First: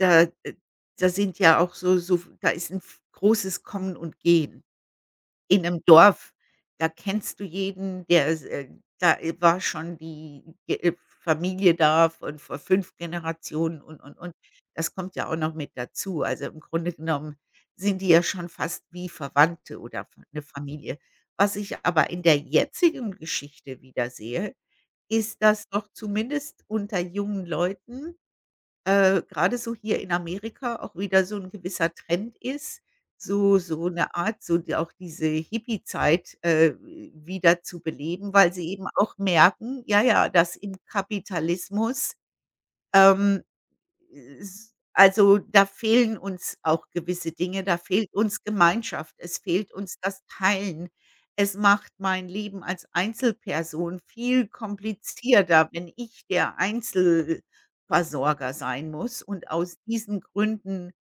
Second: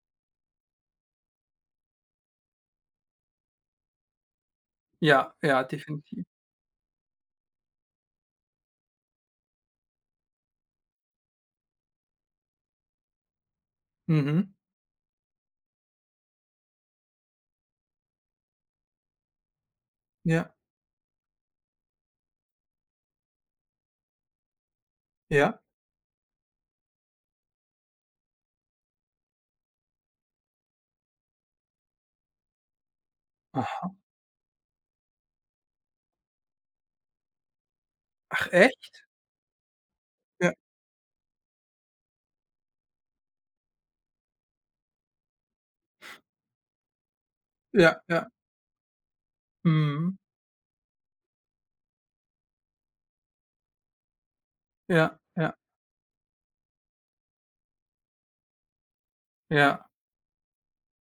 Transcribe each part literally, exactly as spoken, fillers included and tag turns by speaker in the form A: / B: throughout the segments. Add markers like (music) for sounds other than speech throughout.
A: Da äh, da sind ja auch so so da ist 'n v großes Kommen und Gehen.
B: Ja,
A: In
B: ja,
A: 'nem
B: definitiv.
A: Dorf, da kennst du jeden, der äh, da war schon die, äh, Familie da von vor fünf Generationen und, und, und.
B: Mhm.
A: Das kommt ja auch noch mit dazu. Also, im Grunde genommen sind die ja schon fast wie Verwandte oder F 'ne
B: Ja.
A: Familie. Was ich aber in der jetzigen Geschichte wiedersehe, ist,
B: Ja.
A: dass doch zumindest unter jungen Leuten, äh, grade so hier in Amerika, auch wieder so 'n gewisser Trend ist, so so
B: Aha.
A: 'ne Art so auch diese Hippie-Zeit, äh, wieder zu beleben,
B: Ach
A: weil sie eben
B: echt?
A: auch merken, ja, ja,
B: Ja.
A: dass im Kapitalismus, ähm, äh, s also, da fehlen uns auch gewisse Dinge. Da
B: Ja,
A: fehlt
B: ja.
A: uns Gemeinschaft, es fehlt uns
B: Mhm.
A: das Teilen. Es macht mein Leben als Einzelperson viel
B: Ja, ja.
A: komplizierter, wenn ich der Einzel-Versorger sein muss. Und aus
B: Ja.
A: diesen Gründen,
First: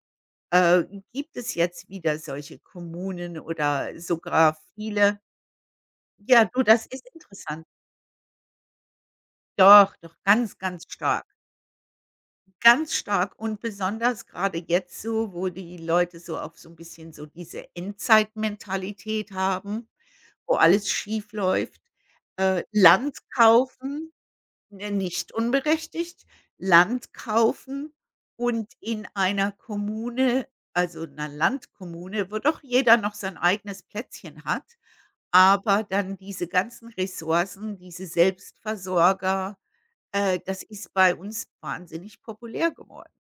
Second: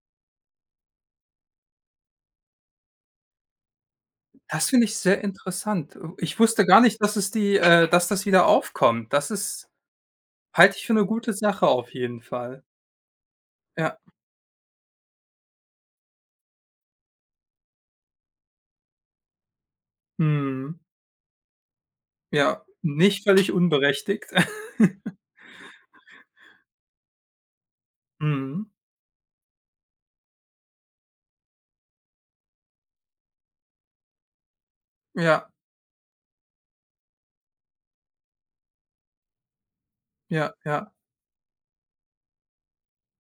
A: äh, gibt es jetzt wieder solche Kommunen oder sogar
B: Das finde ich
A: viele
B: sehr interessant. Äh, ich
A: Ja, du,
B: wusste gar
A: das
B: nicht,
A: ist
B: dass es die
A: interessant.
B: äh, dass das wieder aufkommt. Das ist
A: Doch, doch ganz,
B: halte ich
A: ganz
B: für 'ne
A: stark.
B: gute Sache auf jeden Fall.
A: Ganz stark und
B: Ja.
A: besonders grade jetzt so, wo die Leute so auf so 'n bisschen so diese Endzeitmentalität haben, wo
B: Mhm.
A: alles schiefläuft.
B: Ja,
A: Äh, Land
B: nicht völlig
A: kaufen,
B: unberechtigt.
A: ne,
B: (giggles)
A: nicht unberechtigt, Land kaufen
B: Mhm.
A: und in einer Kommune also 'ner Landkommune, wo doch jeder noch sein eigenes Plätzchen hat.
B: Ja.
A: Aber dann diese ganzen Ressourcen, diese Selbstversorger, äh,
B: Ja,
A: das
B: ja.
A: ist bei uns wahnsinnig populär geworden.